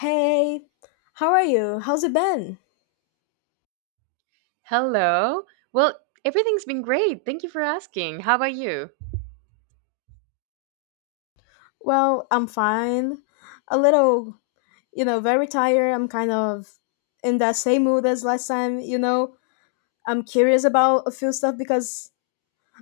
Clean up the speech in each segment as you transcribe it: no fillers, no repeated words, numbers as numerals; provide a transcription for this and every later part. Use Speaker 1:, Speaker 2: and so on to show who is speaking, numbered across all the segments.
Speaker 1: Hey, how are you? How's it been?
Speaker 2: Hello. Well, everything's been great. Thank you for asking. How about you?
Speaker 1: Well, I'm fine. A little, very tired. I'm kind of in that same mood as last time. I'm curious about a few stuff because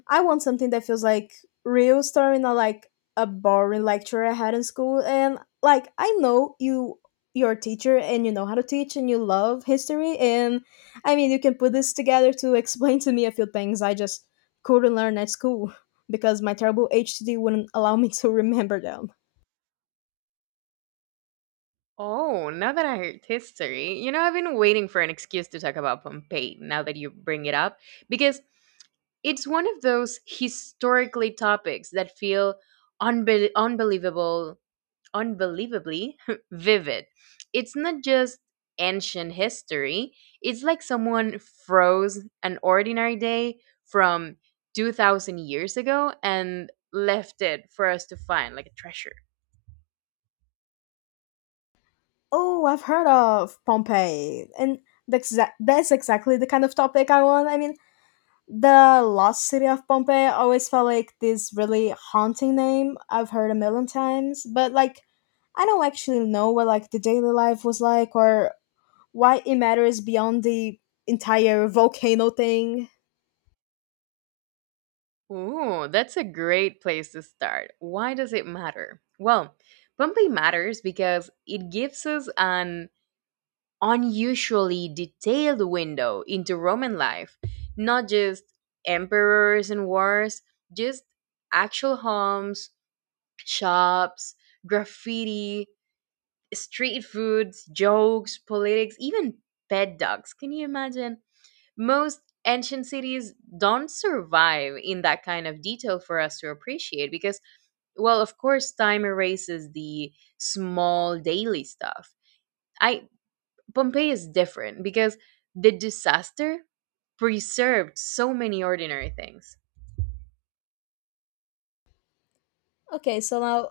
Speaker 1: I want something that feels like real story, not like a boring lecture I had in school. And like I know you're a teacher and you know how to teach and you love history and I mean you can put this together to explain to me a few things I just couldn't learn at school because my terrible HTD wouldn't allow me to remember them.
Speaker 2: Oh, now that I heard history, you know, I've been waiting for an excuse to talk about Pompeii now that you bring it up, because it's one of those historically topics that feel unbe- unbelievable unbelievably vivid. It's not just ancient history, it's like someone froze an ordinary day from 2000 years ago and left it for us to find like a treasure.
Speaker 1: Oh, I've heard of Pompeii and that's exactly the kind of topic I want. I mean, the lost city of Pompeii always felt like this really haunting name I've heard a million times but like I don't actually know what like the daily life was like or why it matters beyond the entire volcano thing.
Speaker 2: Ooh, that's a great place to start. Why does it matter? Well, Pompeii matters because it gives us an unusually detailed window into Roman life, not just emperors and wars, just actual homes, shops, graffiti, street foods, jokes, politics, even pet dogs. Can you imagine? Most ancient cities don't survive in that kind of detail for us to appreciate because, well, of course, time erases the small daily stuff I Pompeii is different because the disaster preserved so many ordinary things.
Speaker 1: Okay, so now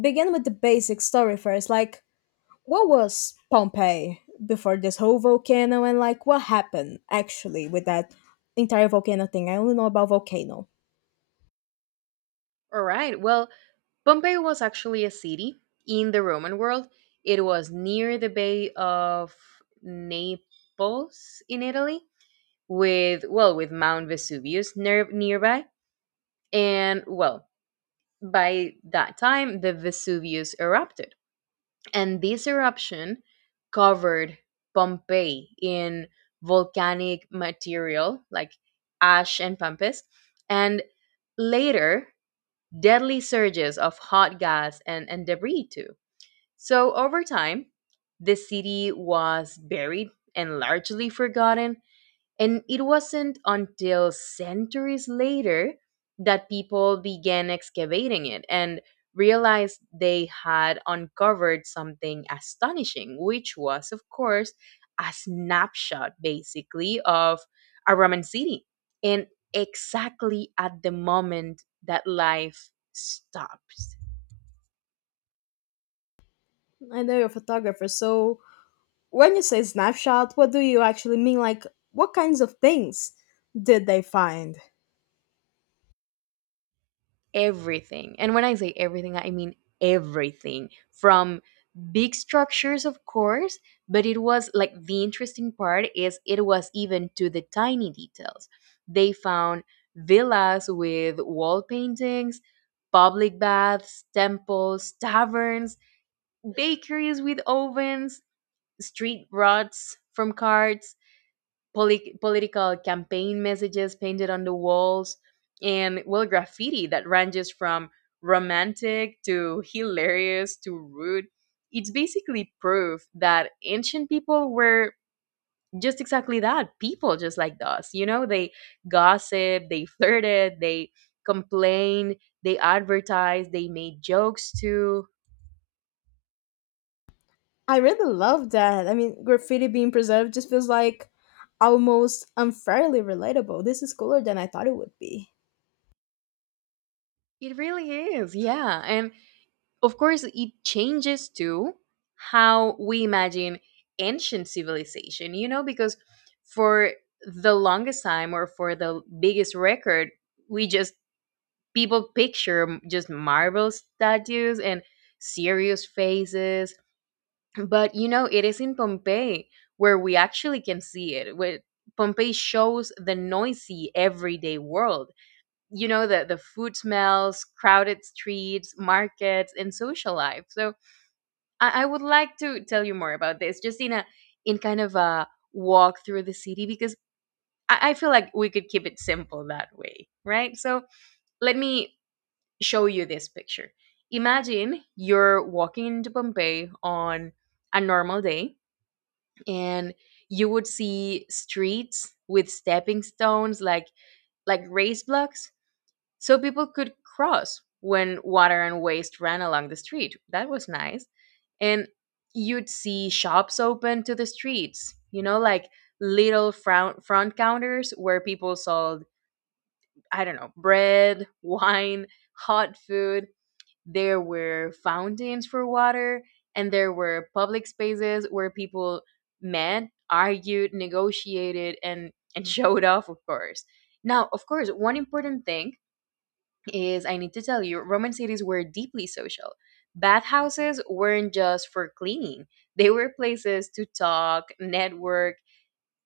Speaker 1: begin with the basic story first, like what was Pompeii before this whole volcano and like what happened actually with that entire volcano thing? I only know about volcano.
Speaker 2: All right, well, Pompeii was actually a city in the Roman world. It was near the Bay of Naples in Italy, with, well, with Mount Vesuvius nearby. And, well, by that time, the Vesuvius erupted, and this eruption covered Pompeii in volcanic material like ash and pampas, and later deadly surges of hot gas and debris too. So over time, the city was buried and largely forgotten, and it wasn't until centuries later that people began excavating it and realized they had uncovered something astonishing, which was, of course, a snapshot basically of a Roman city. And exactly at the moment that life stopped.
Speaker 1: I know you're a photographer, so when you say snapshot, what do you actually mean? Like, what kinds of things did they find?
Speaker 2: Everything. And when I say everything, I mean everything from big structures, of course, but it was like the interesting part is it was even to the tiny details. They found villas with wall paintings, public baths, temples, taverns, bakeries with ovens, street rods from carts, political campaign messages painted on the walls, and, well, graffiti that ranges from romantic to hilarious to rude. It's basically proof that ancient people were just exactly that, people just like us. You know, they gossiped, they flirted, they complained, they advertised, they made jokes too.
Speaker 1: I really love that. I mean, graffiti being preserved just feels like almost unfairly relatable. This is cooler than I thought it would be.
Speaker 2: It really is, yeah. And of course, it changes too how we imagine ancient civilization, you know, because for the longest time, or for the biggest record, we just, people picture just marble statues and serious faces. But you know, it is in Pompeii where we actually can see it. Where Pompeii shows the noisy everyday world, you know, the food smells, crowded streets, markets, and social life. So I would like to tell you more about this, just in kind of a walk through the city, because I feel like we could keep it simple that way, right? So let me show you this picture. Imagine you're walking into Pompeii on a normal day, and you would see streets with stepping stones, like race blocks, so people could cross when water and waste ran along the street. That was nice. And you'd see shops open to the streets, you know, like little front counters where people sold, I don't know, bread wine, hot food. There were fountains for water, and there were public spaces where people met, argued, negotiated, and showed off, of course. Now, of course, one important thing is I need to tell you, Roman cities were deeply social. Bathhouses weren't just for cleaning, they were places to talk, network,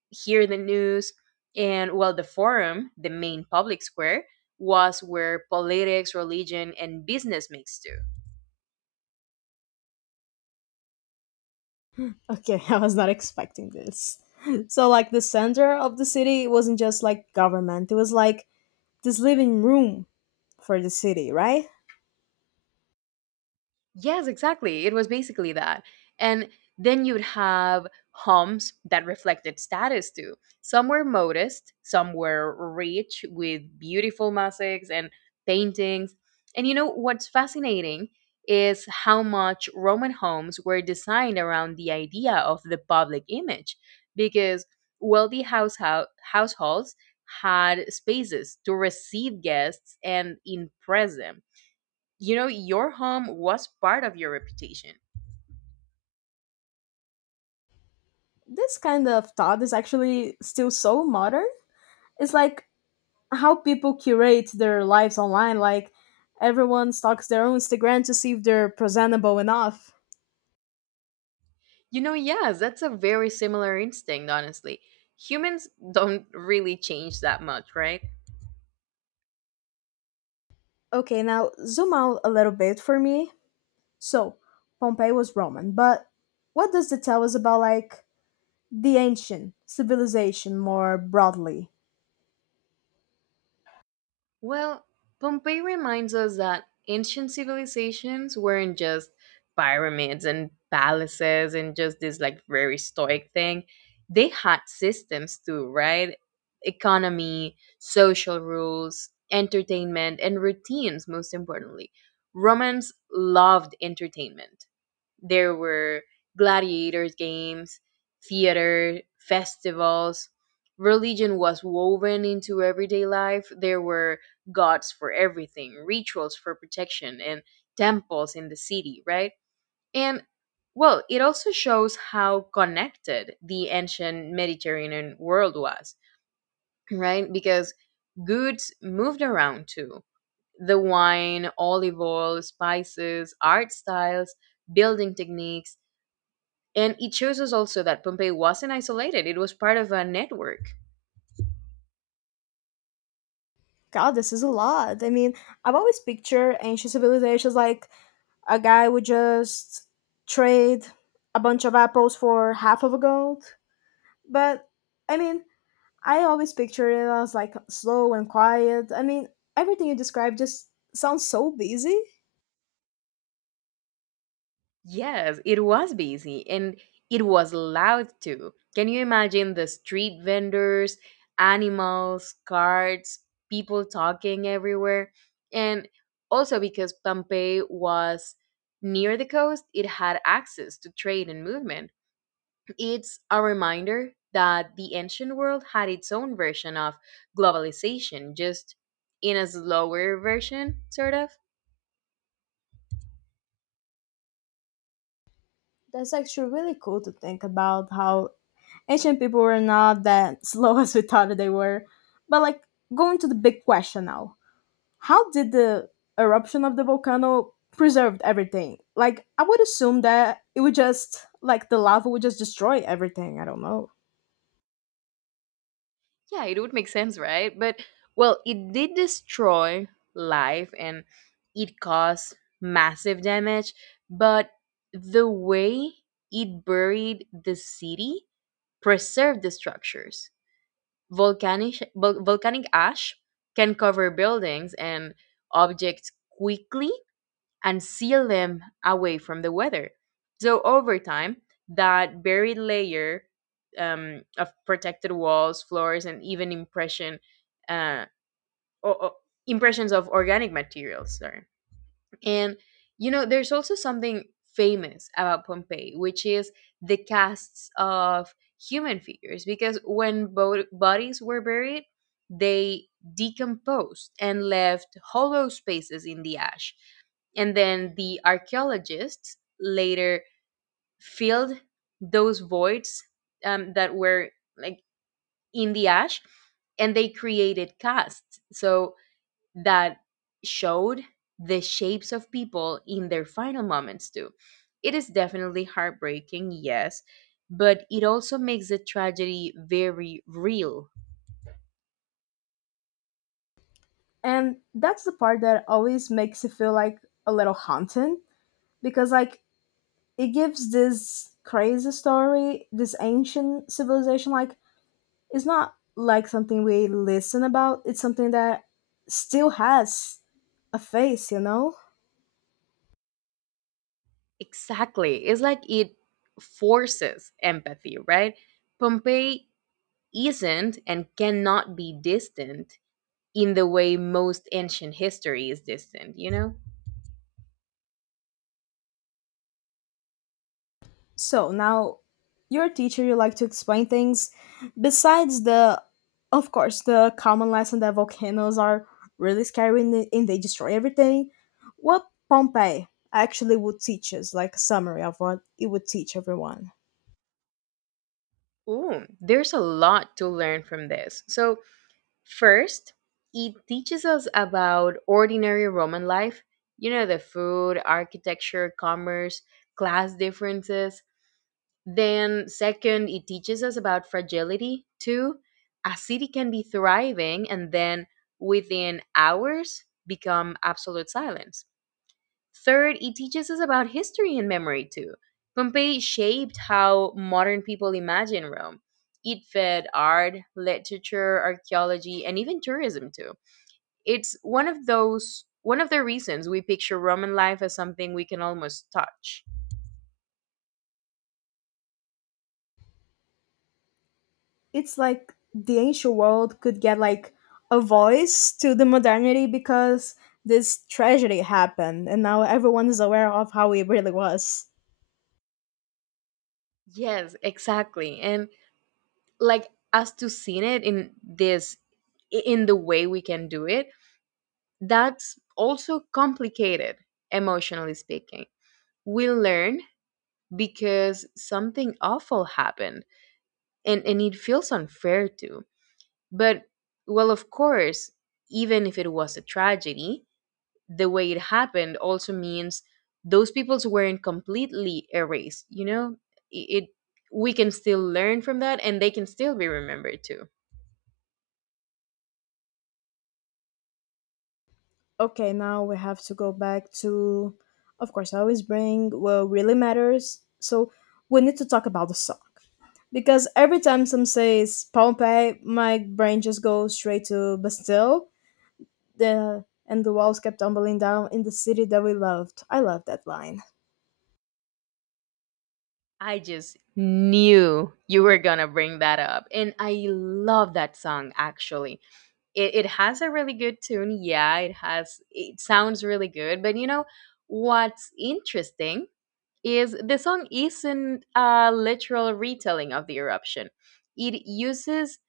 Speaker 2: hear the news, and while the forum, the main public square, was where politics, religion, and business mixed too.
Speaker 1: Okay, I was not expecting this. So, like, the center of the city wasn't just like government, it was like this living room for the city, right?
Speaker 2: Yes, exactly. It was basically that. And then you'd have homes that reflected status too. Some were modest, some were rich with beautiful mosaics and paintings. And you know what's fascinating is how much Roman homes were designed around the idea of the public image, because wealthy households had spaces to receive guests and impress them. You know, your home was part of your reputation.
Speaker 1: This kind of thought is actually still so modern. It's like how people curate their lives online. Like everyone stalks their own Instagram to see if they're presentable enough.
Speaker 2: You know, yes, that's a very similar instinct, honestly. Humans don't really change that much, right?
Speaker 1: Okay, now zoom out a little bit for me. So, Pompeii was Roman, but what does it tell us about like the ancient civilization more broadly?
Speaker 2: Well, Pompeii reminds us that ancient civilizations weren't just pyramids and palaces and just this like very stoic thing. They had systems too, right? Economy, social rules, entertainment, and routines, most importantly. Romans loved entertainment. There were gladiators, games, theater, festivals. Religion was woven into everyday life. There were gods for everything, rituals for protection, and temples in the city, right? And, well, it also shows how connected the ancient Mediterranean world was, right? Because goods moved around too. The wine, olive oil, spices, art styles, building techniques, and it shows us also that Pompeii wasn't isolated, it was part of a network.
Speaker 1: God, this is a lot. I mean, I've always pictured ancient civilizations like a guy would just trade a bunch of apples for half of a gold. But I mean, I always picture it as like slow and quiet. I mean, everything you described just sounds so busy.
Speaker 2: Yes, it was busy, and it was loud too. Can you imagine the street vendors, animals, carts, people talking everywhere? And also because Pompeii was near the coast, it had access to trade and movement. It's a reminder that the ancient world had its own version of globalization, just in a slower version, sort of.
Speaker 1: That's actually really cool to think about how ancient people were not that slow as we thought they were. But like going to the big question now. How did the eruption of the volcano preserved everything? Like I would assume that it would just like the lava would just destroy everything. I don't know.
Speaker 2: Yeah, it would make sense, right? But, well, it did destroy life and it caused massive damage, but the way it buried the city preserved the structures. Volcanic ash can cover buildings and objects quickly, and seal them away from the weather. So over time, that buried layer of protected walls, floors, and even uh, o- o- impressions of organic materials. Sorry. And you know, there's also something famous about Pompeii, which is the casts of human figures, because when bodies were buried, they decomposed and left hollow spaces in the ash. And then the archaeologists later filled those voids, that were like in the ash, and they created casts. So that showed the shapes of people in their final moments too. It is definitely heartbreaking, yes, but it also makes the tragedy very real.
Speaker 1: And that's the part that always makes it feel like a little haunting because like it gives this crazy story, this ancient civilization. Like it's not like something we listen about. It's something that still has a face, you know.
Speaker 2: Exactly. It's like it forces empathy, right? Pompeii isn't and cannot be distant in the way most ancient history is distant, you know?
Speaker 1: So now, you're a teacher. You like to explain things. Besides the, of course, the common lesson that volcanoes are really scary and they destroy everything. What Pompeii actually would teach us, like a summary of what it would teach everyone.
Speaker 2: Ooh, there's a lot to learn from this. So, first, it teaches us about ordinary Roman life, you know, the food, architecture, commerce, class differences. Then, second, it teaches us about fragility too. A city can be thriving and then within hours become absolute silence. Third, it teaches us about history and memory too. Pompeii shaped how modern people imagine Rome. It fed art, literature, archaeology, and even tourism too. It's one of the reasons we picture Roman life as something we can almost touch.
Speaker 1: It's like the ancient world could get like a voice to the modernity because this tragedy happened and now everyone is aware of how it really was.
Speaker 2: Yes, exactly. And like us to seeing it in the way we can do it, that's also complicated emotionally speaking. We learn because something awful happened, and it feels unfair too. But, well, of course, even if it was a tragedy, the way it happened also means those peoples weren't completely erased, you know? It We can still learn from that, and they can still be remembered too.
Speaker 1: Okay, now we have to go back to, of course, I always bring what really matters. So we need to talk about the song. Because every time some says Pompeii, my brain just goes straight to Bastille. The and the walls kept tumbling down in the city that we loved. I love that line.
Speaker 2: I just knew you were gonna bring that up. And I love that song actually. It has a really good tune, yeah. It sounds really good. But you know what's interesting is the song isn't a literal retelling of the eruption. It uses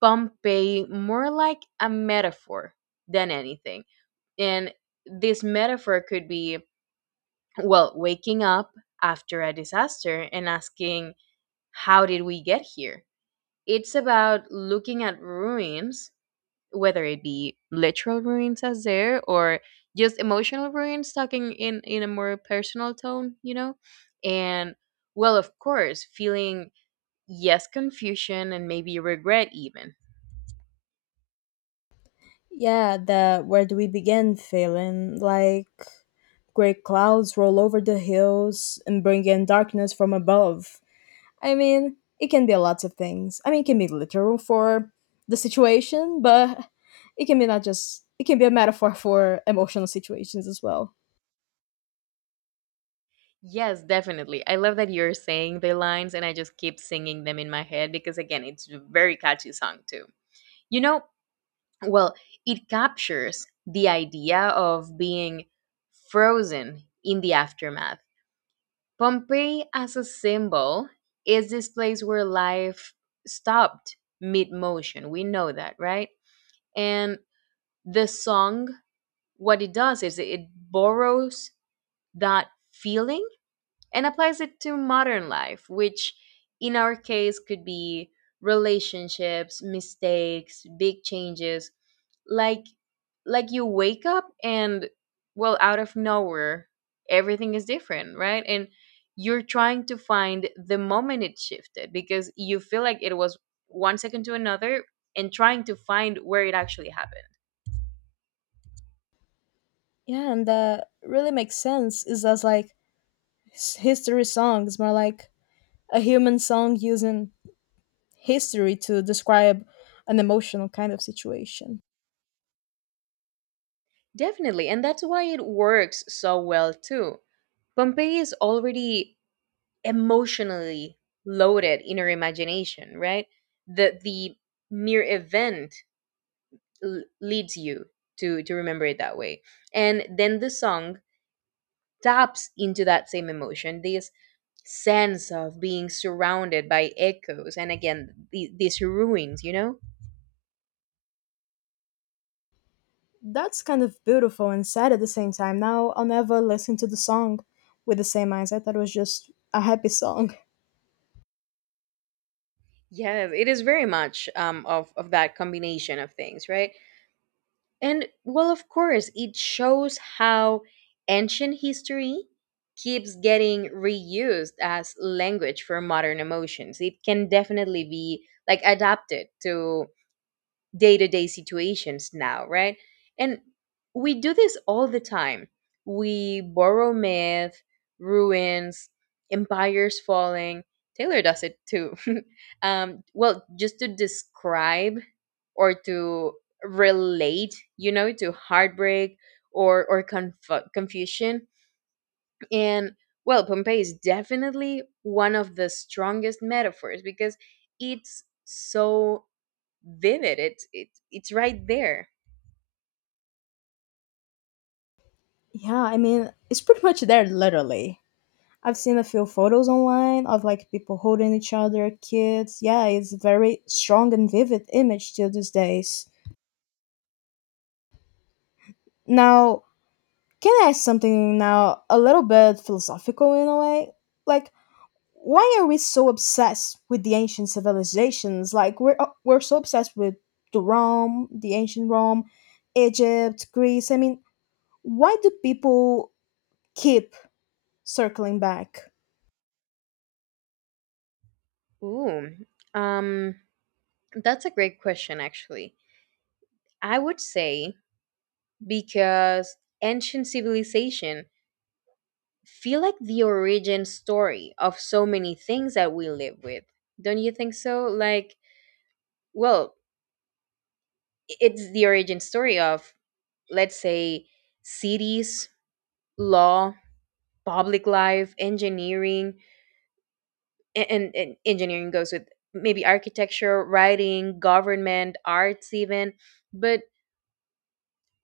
Speaker 2: Pompeii more like a metaphor than anything. And this metaphor could be, well, waking up after a disaster and asking, how did we get here? It's about looking at ruins, whether it be literal ruins as there, or just emotional ruins, talking in a more personal tone, you know. And, well, of course, feeling, yes, confusion, and maybe regret even.
Speaker 1: Yeah, the where do we begin feeling like great clouds roll over the hills and bring in darkness from above. I mean, it can be lots of things. I mean, it can be literal for the situation, but it can be not just it can be a metaphor for emotional situations as well.
Speaker 2: Yes, definitely. I love that you're saying the lines, and I just keep singing them in my head because, again, it's a very catchy song too, you know. Well, it captures the idea of being frozen in the aftermath. Pompeii as a symbol is this place where life stopped mid motion. We know that, right? And the song, what it does is it borrows that feeling and applies it to modern life, which in our case could be relationships, mistakes, big changes. Like like you wake up and, well, out of nowhere everything is different, right? And you're trying to find the moment it shifted because you feel like it was one second to another, and trying to find where it actually happened.
Speaker 1: Yeah, and that really makes sense. Is as like history songs, more like a human song using history to describe an emotional kind of situation.
Speaker 2: Definitely, and that's why it works so well too. Pompeii is already emotionally loaded in our imagination, right? The mere event leads you to remember it that way. And then the song taps into that same emotion, this sense of being surrounded by echoes, and again, these ruins, you know.
Speaker 1: That's kind of beautiful and sad at the same time. Now I'll never listen to the song with the same eyes. I thought it was just a happy song.
Speaker 2: Yes, it is very much of that combination of things, right. And, well, of course, it shows how ancient history keeps getting reused as language for modern emotions. It can definitely be like adapted to day situations now, right? And we do this all the time. We borrow myth, ruins, empires falling. Taylor does it too. Well, just to describe or to relate, you know, to heartbreak or confusion. And well, Pompeii is definitely one of the strongest metaphors because it's so vivid. It's right there.
Speaker 1: Yeah, I mean it's pretty much there literally. I've seen a few photos online of like people holding each other, kids. Yeah, it's very strong and vivid image till these days. Now can I ask something now, a little bit philosophical in a way? Like, why are we so obsessed with the ancient civilizations? Like, we're so obsessed with the Rome, the ancient Rome, Egypt, Greece. I mean, why do people keep circling back?
Speaker 2: Ooh, um, that's a great question. Actually, I would say because ancient civilization feel like the origin story of so many things that we live with. Don't you think so? Like, well, it's the origin story of, let's say, cities, law, public life, engineering, and engineering goes with maybe architecture, writing, government, arts even, but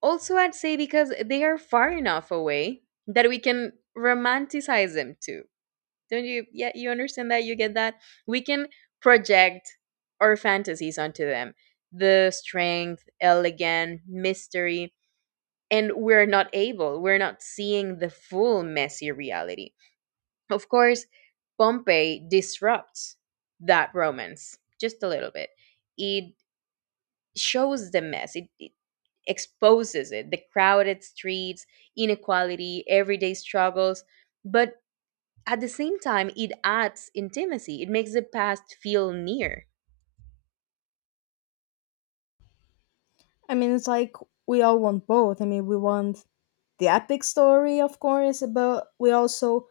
Speaker 2: also I'd say because they are far enough away that we can romanticize them too. Don't you, yeah, you understand that, you get that. We can project our fantasies onto them, the strength, elegance, mystery, and we're not seeing the full messy reality. Of course, Pompeii disrupts that romance just a little bit. It shows the mess, it exposes it, the crowded streets, inequality, everyday struggles. But at the same time, it adds intimacy, it makes the past feel near.
Speaker 1: I mean, it's like we all want both. I mean, we want the epic story, of course, but we also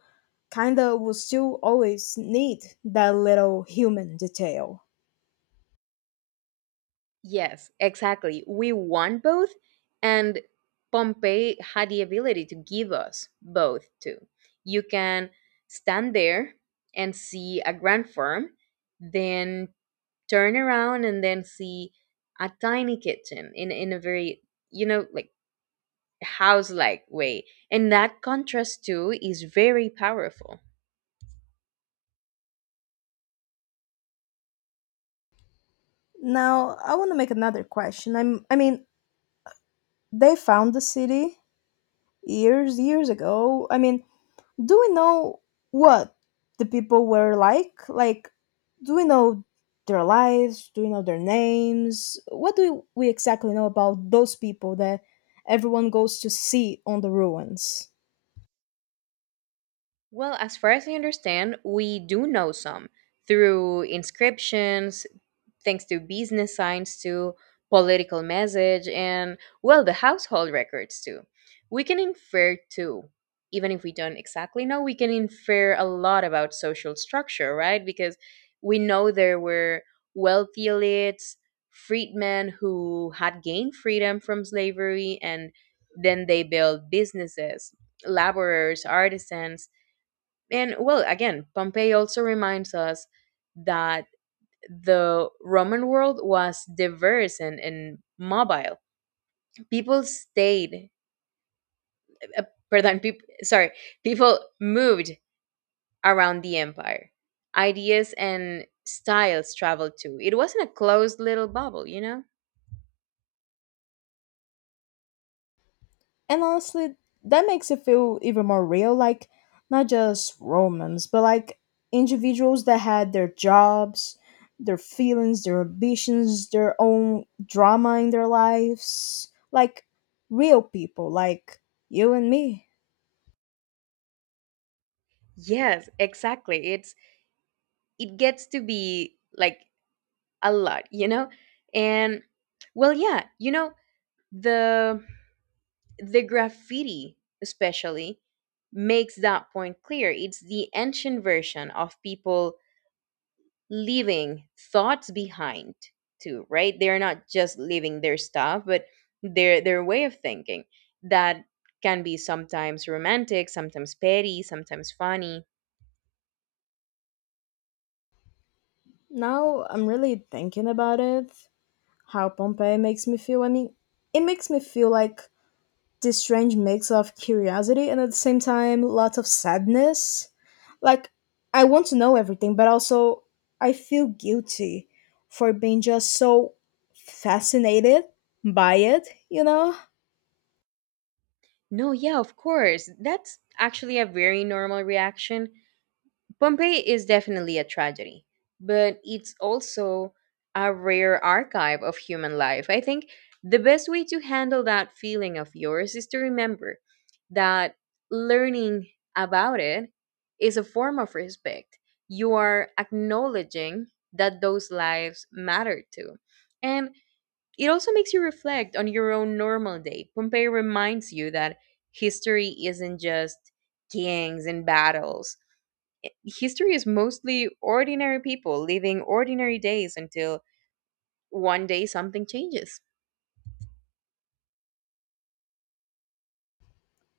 Speaker 1: kind of will still always need that little human detail.
Speaker 2: Yes, exactly. We want both, and Pompeii had the ability to give us both too. You can stand there and see a grand farm, then turn around and then see a tiny kitchen in a very, you know, like, house like way, and that contrast too is very powerful.
Speaker 1: Now, I want to make another question. I mean, they found the city years, years ago. I mean, do we know what the people were like? Like, do we know their lives? Do we know their names? What do we exactly know about those people that everyone goes to see on the ruins?
Speaker 2: Well, as far as I understand, we do know some through inscriptions, thanks to business signs, to political message, and well, the household records too. We can infer too, even if we don't exactly know. We can infer a lot about social structure, right? Because we know there were wealthy elites, freedmen who had gained freedom from slavery and then they built businesses, laborers, artisans. And well, again, Pompeii also reminds us that the Roman world was diverse and mobile. People stayed, uh, pardon, peop, sorry, people moved around the empire. Ideas and styles traveled too. It wasn't a closed little bubble, you know?
Speaker 1: And honestly, that makes it feel even more real, like not just romance, but like individuals that had their jobs, their feelings, their ambitions, their own drama in their lives. Like real people, like you and me.
Speaker 2: Yes, exactly. It's, it gets to be like a lot, you know. And well, yeah, you know, the the graffiti especially makes that point clear. It's the ancient version of people leaving thoughts behind too, right? They're not just leaving their stuff but their way of thinking, that can be sometimes romantic, sometimes petty, sometimes funny.
Speaker 1: Now I'm really thinking about it, how Pompeii makes me feel. I mean, it makes me feel like this strange mix of curiosity and at the same time lots of sadness. Like I want to know everything, but also I feel guilty for being just so fascinated by it, you know?
Speaker 2: No, yeah, of course. That's actually a very normal reaction. Pompeii is definitely a tragedy, but it's also a rare archive of human life. I think the best way to handle that feeling of yours is to remember that learning about it is a form of respect. You are acknowledging that those lives matter too. And it also makes you reflect on your own normal day. Pompeii reminds you that history isn't just kings and battles. History is mostly ordinary people living ordinary days until one day something changes.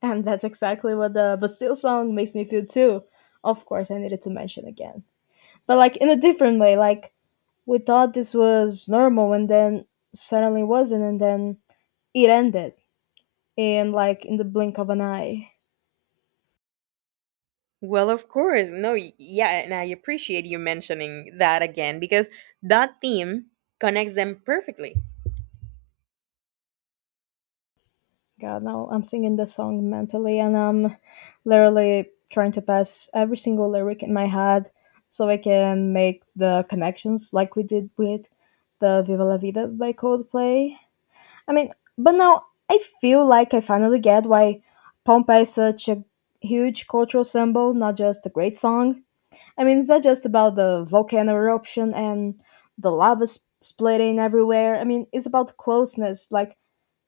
Speaker 1: And that's exactly what the Bastille song makes me feel too. Of course, I needed to mention again. But like in a different way, like we thought this was normal and then suddenly wasn't and then it ended in like in the blink of an eye.
Speaker 2: Well, of course. No, yeah, and I appreciate you mentioning that again because that theme connects them perfectly.
Speaker 1: God, now I'm singing the song mentally and I'm literally trying to pass every single lyric in my head so I can make the connections like we did with the Viva La Vida by Coldplay. I mean, but now I feel like I finally get why Pompeii is such a huge cultural symbol, not just a great song. I mean, it's not just about the volcano eruption and the splitting everywhere. I mean, it's about closeness, like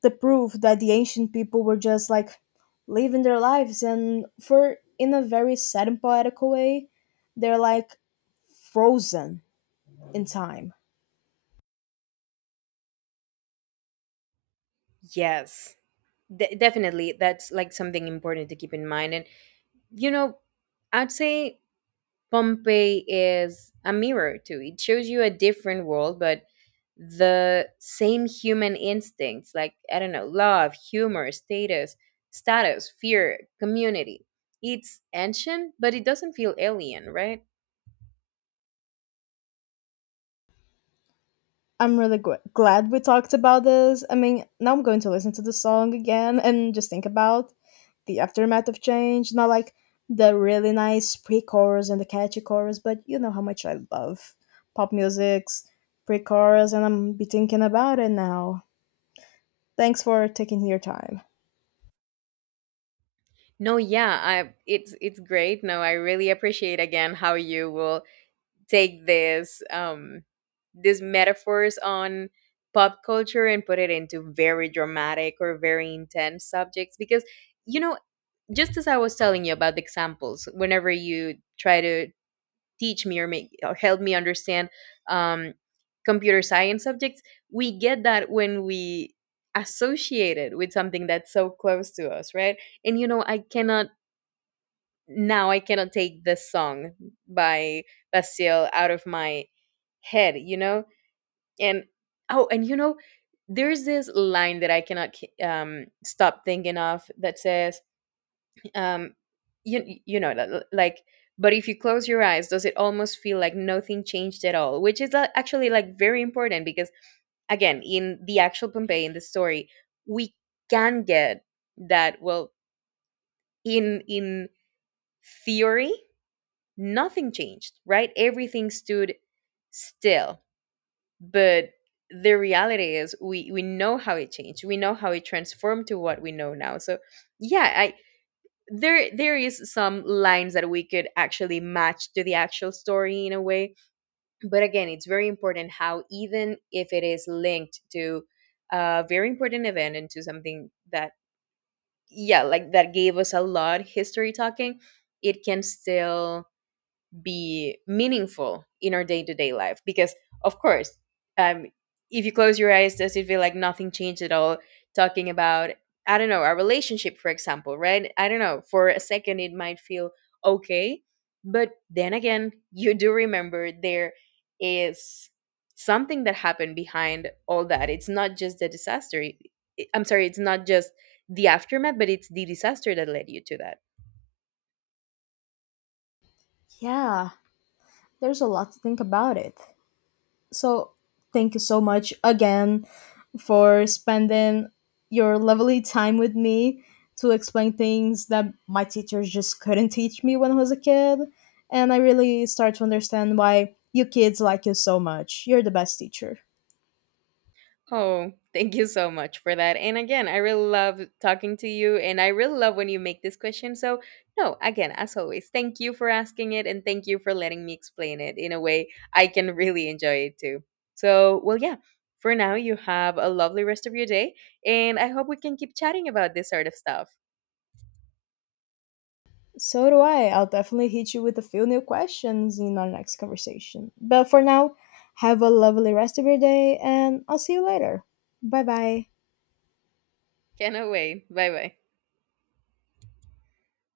Speaker 1: the proof that the ancient people were just like living their lives and for in a very sad and poetical way, they're like frozen in time.
Speaker 2: Yes, definitely. That's like something important to keep in mind. And, you know, I'd say Pompeii is a mirror too. It shows you a different world, but the same human instincts, like, I don't know, love, humor, status, status, fear, community. It's ancient but it doesn't feel alien, right?
Speaker 1: I'm really glad we talked about this. I mean, now I'm going to listen to the song again and just think about the aftermath of change, not like the really nice pre-chorus and the catchy chorus, but you know how much I love pop music's pre-chorus and I'm be thinking about it now. Thanks for taking your time.
Speaker 2: No, yeah, I, it's great. No, I really appreciate again how you will take this these metaphors on pop culture and put it into very dramatic or very intense subjects because, you know, just as I was telling you about the examples, whenever you try to teach me or make or help me understand um, computer science subjects, we get that when we associate it with something that's so close to us, right? And you know, I cannot now I cannot take this song by Basil out of my head, you know? And oh, and you know, there's this line that I cannot stop thinking of, that says, um you, you know, like, but if you close your eyes, does it almost feel like nothing changed at all? Which is, actually, like, very important because again, in the actual Pompeii, in the story, we can get that, well, in theory, nothing changed, right? Everything stood still, but the reality is, we know how it changed, we know how it transformed to what we know now. So yeah, I. There is some lines that we could actually match to the actual story in a way, but again, it's very important how even if it is linked to a very important event and to something that, yeah, like, that gave us a lot, history talking, it can still be meaningful in our day-to-day life because, of course, um if you close your eyes, does it feel like nothing changed at all? Talking about, I don't know, our relationship, for example, right? I don't know, for a second it might feel okay, but then again, you do remember there is something that happened behind all that. It's not just the disaster. I'm sorry, it's not just the aftermath, but it's the disaster that led you to that.
Speaker 1: Yeah, there's a lot to think about it. So thank you so much again for spending your lovely time with me to explain things that my teachers just couldn't teach me when I was a kid. And I really start to understand why you kids like you so much. You're the best teacher.
Speaker 2: Oh, thank you so much for that. And again, I really love talking to you and I really love when you make this question. So, no, again, as always, thank you for asking it and thank you for letting me explain it in a way I can really enjoy it too. So, well, yeah, for now, you have a lovely rest of your day and I hope we can keep chatting about this sort of stuff.
Speaker 1: So do I. I'll definitely hit you with a few new questions in our next conversation. But for now, have a lovely rest of your day and I'll see you later. Bye bye.
Speaker 2: Cannot wait. Bye bye.